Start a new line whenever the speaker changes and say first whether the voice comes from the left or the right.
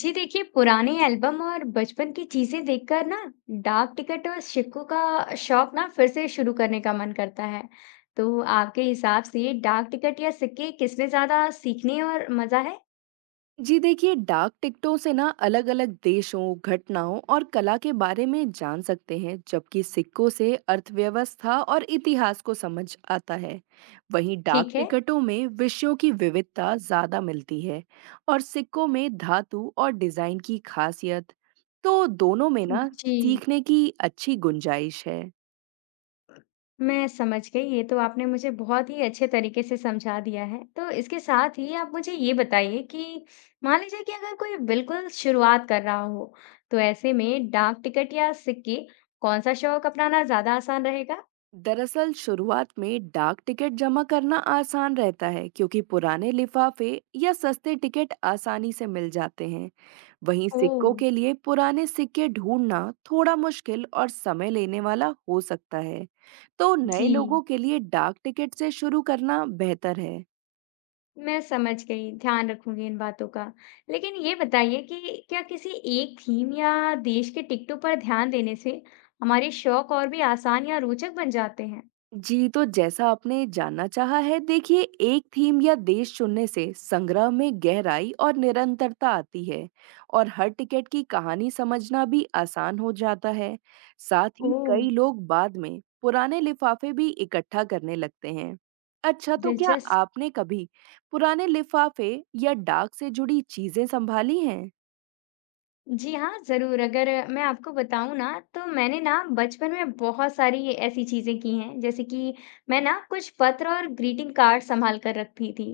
left: जी देखिए, पुराने एल्बम और बचपन की चीजें देखकर ना डाक टिकट और सिक्कों का शौक ना फिर से शुरू करने का मन करता है। तो आपके हिसाब से डाक टिकट या सिक्के किसमें ज्यादा सीखने और मजा है?
right: जी देखिए, डाक टिकटों से ना अलग अलग देशों, घटनाओं और कला के बारे में जान सकते हैं, जबकि सिक्कों से अर्थव्यवस्था और इतिहास को समझ आता है। वहीं डाक
left: ठीक है।
right: टिकटों में विषयों की विविधता ज्यादा मिलती है और सिक्कों में धातु और डिजाइन की खासियत। तो दोनों में ना
left: जी,
right: सीखने की अच्छी गुंजाइश है।
left: मैं समझ गई। ये तो आपने मुझे बहुत ही अच्छे तरीके से समझा दिया है। तो इसके साथ ही आप मुझे ये बताइए कि मान लीजिए कि अगर कोई बिल्कुल शुरुआत कर रहा हो, तो ऐसे में डाक टिकट या सिक्के कौन सा शौक अपनाना ज्यादा आसान रहेगा?
right: दरअसल शुरुआत में डाक टिकट जमा करना आसान रहता है, क्योंकि पुराने लिफाफे या सस्ते टिकट आसानी से मिल जाते हैं। वहीं
left: ओह!
right: सिक्कों के लिए पुराने सिक्के ढूंढना थोड़ा मुश्किल और समय लेने वाला हो सकता है। तो नए
left: जी,
right: लोगों के लिए डाक टिकट से शुरू करना बेहतर है।
left: मैं समझ गई, ध्यान रखूँगी इन बातों का। लेकिन ये बताइए कि क्या किसी एक थीम या देश के टिकटों पर ध्यान देने से हमारे शौक और भी आसान या रोचक बन जाते हैं?
right: जी, तो जैसा आपने जानना चाहा है, देखिए, एक थीम या देश चुनने से संग्रह में गहराई और निरंतरता आती है और हर टिकट की कहानी समझना भी आसान हो जाता है। साथ ही
left: ओह!
right: कई लोग बाद में पुराने लिफाफे भी इकट्ठा करने लगते हैं। अच्छा, तो क्या
left: दिलचस्प।
right: आपने कभी पुराने लिफाफे या डाक से जुड़ी चीजें संभाली हैं?
left: जी हाँ, ज़रूर। अगर मैं आपको बताऊँ ना, तो मैंने ना बचपन में बहुत सारी ऐसी चीज़ें की हैं, जैसे कि मैं ना कुछ पत्र और ग्रीटिंग कार्ड सँभाल कर रखती थी।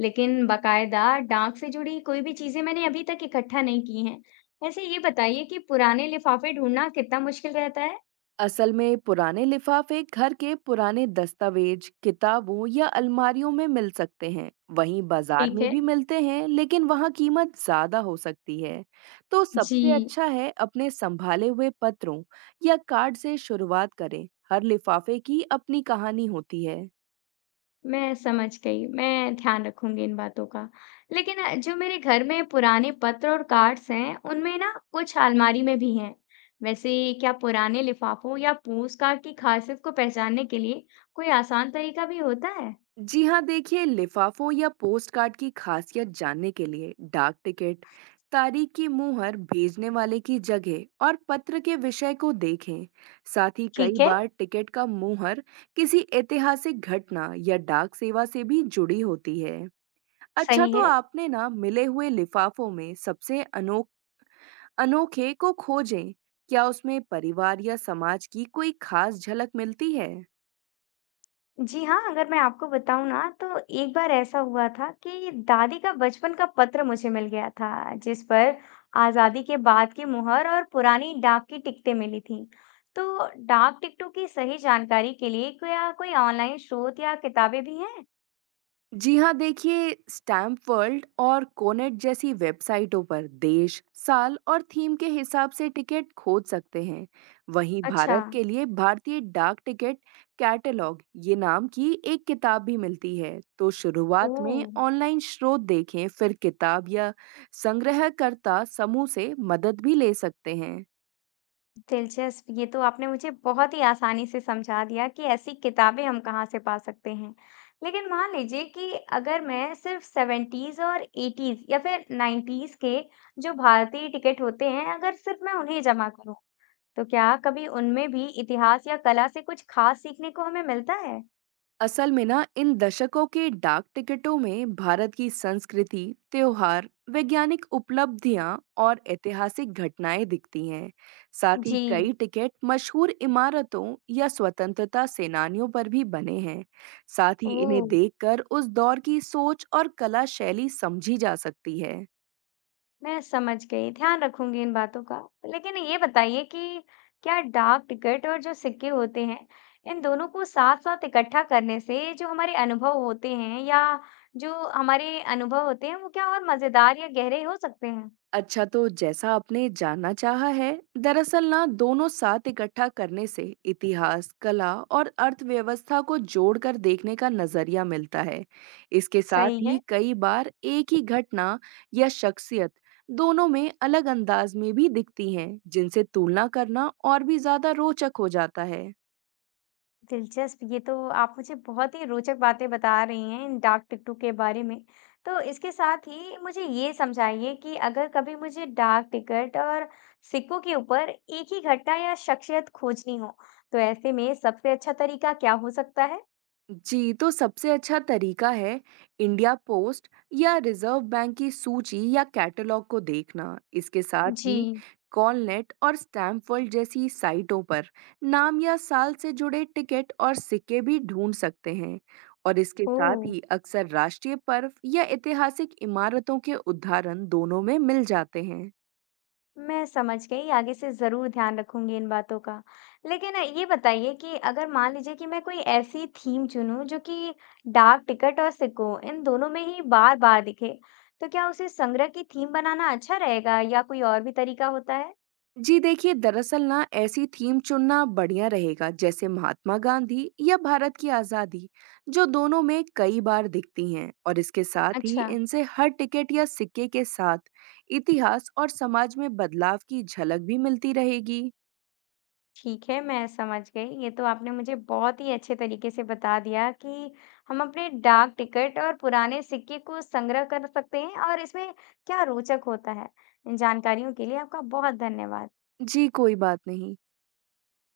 left: लेकिन बाकायदा डाक से जुड़ी कोई भी चीज़ें मैंने अभी तक इकट्ठा नहीं की हैं। वैसे ये बताइए कि पुराने लिफ़ाफ़े ढूँढना कितना मुश्किल रहता है?
right: असल में पुराने लिफाफे घर के पुराने दस्तावेज, किताबों या अलमारियों में मिल सकते हैं। वहीं बाजार
left: ठीक
right: में
left: है।
right: भी मिलते हैं, लेकिन वहां कीमत ज्यादा हो सकती है। तो
left: जी।
right: सबसे अच्छा है अपने संभाले हुए पत्रों या कार्ड से शुरुआत करें। हर लिफाफे की अपनी कहानी होती है।
left: मैं समझ गई, मैं ध्यान रखूंगी इन बातों का। लेकिन जो मेरे घर में पुराने पत्र और कार्ड्स हैं, उनमें ना कुछ अलमारी में भी हैं। वैसे, क्या पुराने लिफाफों या पोस्टकार्ड की खासियत को पहचानने के लिए कोई आसान तरीका भी होता है?
right: जी हाँ, देखिए, लिफाफों या पोस्टकार्ड की खासियत जानने के लिए डाक टिकट, तारीख की मुहर, भेजने वाले की जगह और पत्र के विषय को देखें। साथ ही कई
left: ठीक है।
right: बार टिकट का मुहर किसी ऐतिहासिक घटना या डाक सेवा से भी जुड़ी होती है। अच्छा,
left: सही
right: तो
left: है।
right: आपने ना मिले हुए लिफाफों में सबसे अनोखे को खोजें। क्या उसमें परिवार या समाज की कोई खास झलक मिलती है?
left: जी हाँ, अगर मैं आपको बताऊँ ना तो एक बार ऐसा हुआ था कि दादी का बचपन का पत्र मुझे मिल गया था, जिस पर आज़ादी के बाद की मुहर और पुरानी डाक की टिकटें मिली थी। तो डाक टिकटों की सही जानकारी के लिए क्या कोई ऑनलाइन स्रोत या किताबें भी हैं?
right: जी हाँ, देखिए, स्टैम्प वर्ल्ड और कोनेट जैसी वेबसाइटों पर देश, साल और थीम के हिसाब से टिकट खोज सकते हैं। वहीं
left: अच्छा।
right: भारत के लिए भारतीय डाक टिकट कैटलॉग, ये नाम की एक किताब भी मिलती है। तो शुरुआत
left: ओह,
right: में ऑनलाइन स्रोत देखें, फिर किताब या संग्रहकर्ता समूह से मदद भी ले सकते हैं।
left: दिलचस्प! ये तो आपने मुझे बहुत ही आसानी से समझा दिया कि ऐसी किताबें हम कहाँ से पा सकते हैं। लेकिन मान लीजिए कि अगर मैं सिर्फ सेवेंटीज और एटीज या फिर नाइन्टीज के जो भारतीय टिकट होते हैं, अगर सिर्फ मैं उन्हें जमा करूं, तो क्या कभी उनमें भी इतिहास या कला से कुछ खास सीखने को हमें मिलता है?
right: असल में ना इन दशकों के डाक टिकटों में भारत की संस्कृति, त्योहार, वैज्ञानिक उपलब्धियां और ऐतिहासिक घटनाएं दिखती हैं। साथ ही
left: जी।
right: कई टिकट मशहूर इमारतों या स्वतंत्रता सेनानियों पर भी बने हैं। साथ ही
left: ओ,
right: इन्हें देखकर उस दौर की सोच और कला शैली समझी जा सकती है।
left: मैं समझ गई, ध्यान रखूंगी इन बातों का। लेकिन ये बताइए कि क्या डाक टिकट और जो सिक्के होते हैं, इन दोनों को साथ-साथ इकट्ठा करने से जो हमारे अनुभव होते हैं, या जो हमारे अनुभव होते हैं, वो क्या और मजेदार या गहरे हो सकते हैं?
right: अच्छा, तो जैसा आपने जानना चाहा है, दरअसल ना दोनों साथ इकट्ठा करने से इतिहास, कला और अर्थव्यवस्था को जोड़कर देखने का नजरिया मिलता है। इसके साथ
left: सही
right: ही
left: है।
right: कई बार एक ही घटना या शख्सियत दोनों में अलग अंदाज में भी दिखती हैं, जिनसे तुलना करना और भी ज्यादा रोचक हो जाता है।
left: दिलचस्प! ये तो आप मुझे बहुत ही रोचक बातें बता रही हैं इन डाक टिकटों के बारे में। तो इसके साथ ही मुझे ये समझाइए कि अगर कभी मुझे डाक टिकट और सिक्कों के ऊपर एक ही घटना या शख्सियत खोजनी हो, तो ऐसे में सबसे अच्छा तरीका क्या हो सकता है?
right: जी, तो सबसे अच्छा तरीका है इंडिया पोस्ट या रिजर्व बैंक की सूची या कैटलॉग को देखना। इसके साथ
left: जी।
right: ही कॉलनेट और स्टैम्प वर्ल्ड जैसी साइटों पर नाम या साल से जुड़े टिकट और सिक्के भी ढूंढ सकते हैं। और इसके साथ
left: ओह!
right: ही अक्सर राष्ट्रीय पर्व या ऐतिहासिक इमारतों के उदाहरण दोनों में मिल जाते हैं।
left: मैं समझ गई, आगे से ज़रूर ध्यान रखूंगी इन बातों का। लेकिन ये बताइए कि अगर मान लीजिए कि मैं कोई ऐसी थीम चुनूं जो कि डाक टिकट और सिक्कों इन दोनों में ही बार-बार दिखे, तो क्या उसे संग्रह की थीम बनाना अच्छा रहेगा या कोई और भी तरीका होता है?
right: जी देखिए, दरअसल ना ऐसी थीम चुनना बढ़िया रहेगा, जैसे महात्मा गांधी या भारत की आज़ादी, जो दोनों में कई बार दिखती हैं। और इसके साथ ही
left: अच्छा।
right: इनसे हर टिकट या सिक्के के साथ इतिहास और समाज में बदलाव की झलक भी मिलती रहेगी।
left: ठीक है, मैं समझ गई। ये तो आपने मुझे बहुत ही अच्छे तरीके से बता दिया कि हम अपने डाक टिकट और पुराने सिक्के को संग्रह कर सकते हैं और इसमें क्या रोचक होता है। इन जानकारियों के लिए आपका बहुत धन्यवाद।
right: जी, कोई बात नहीं।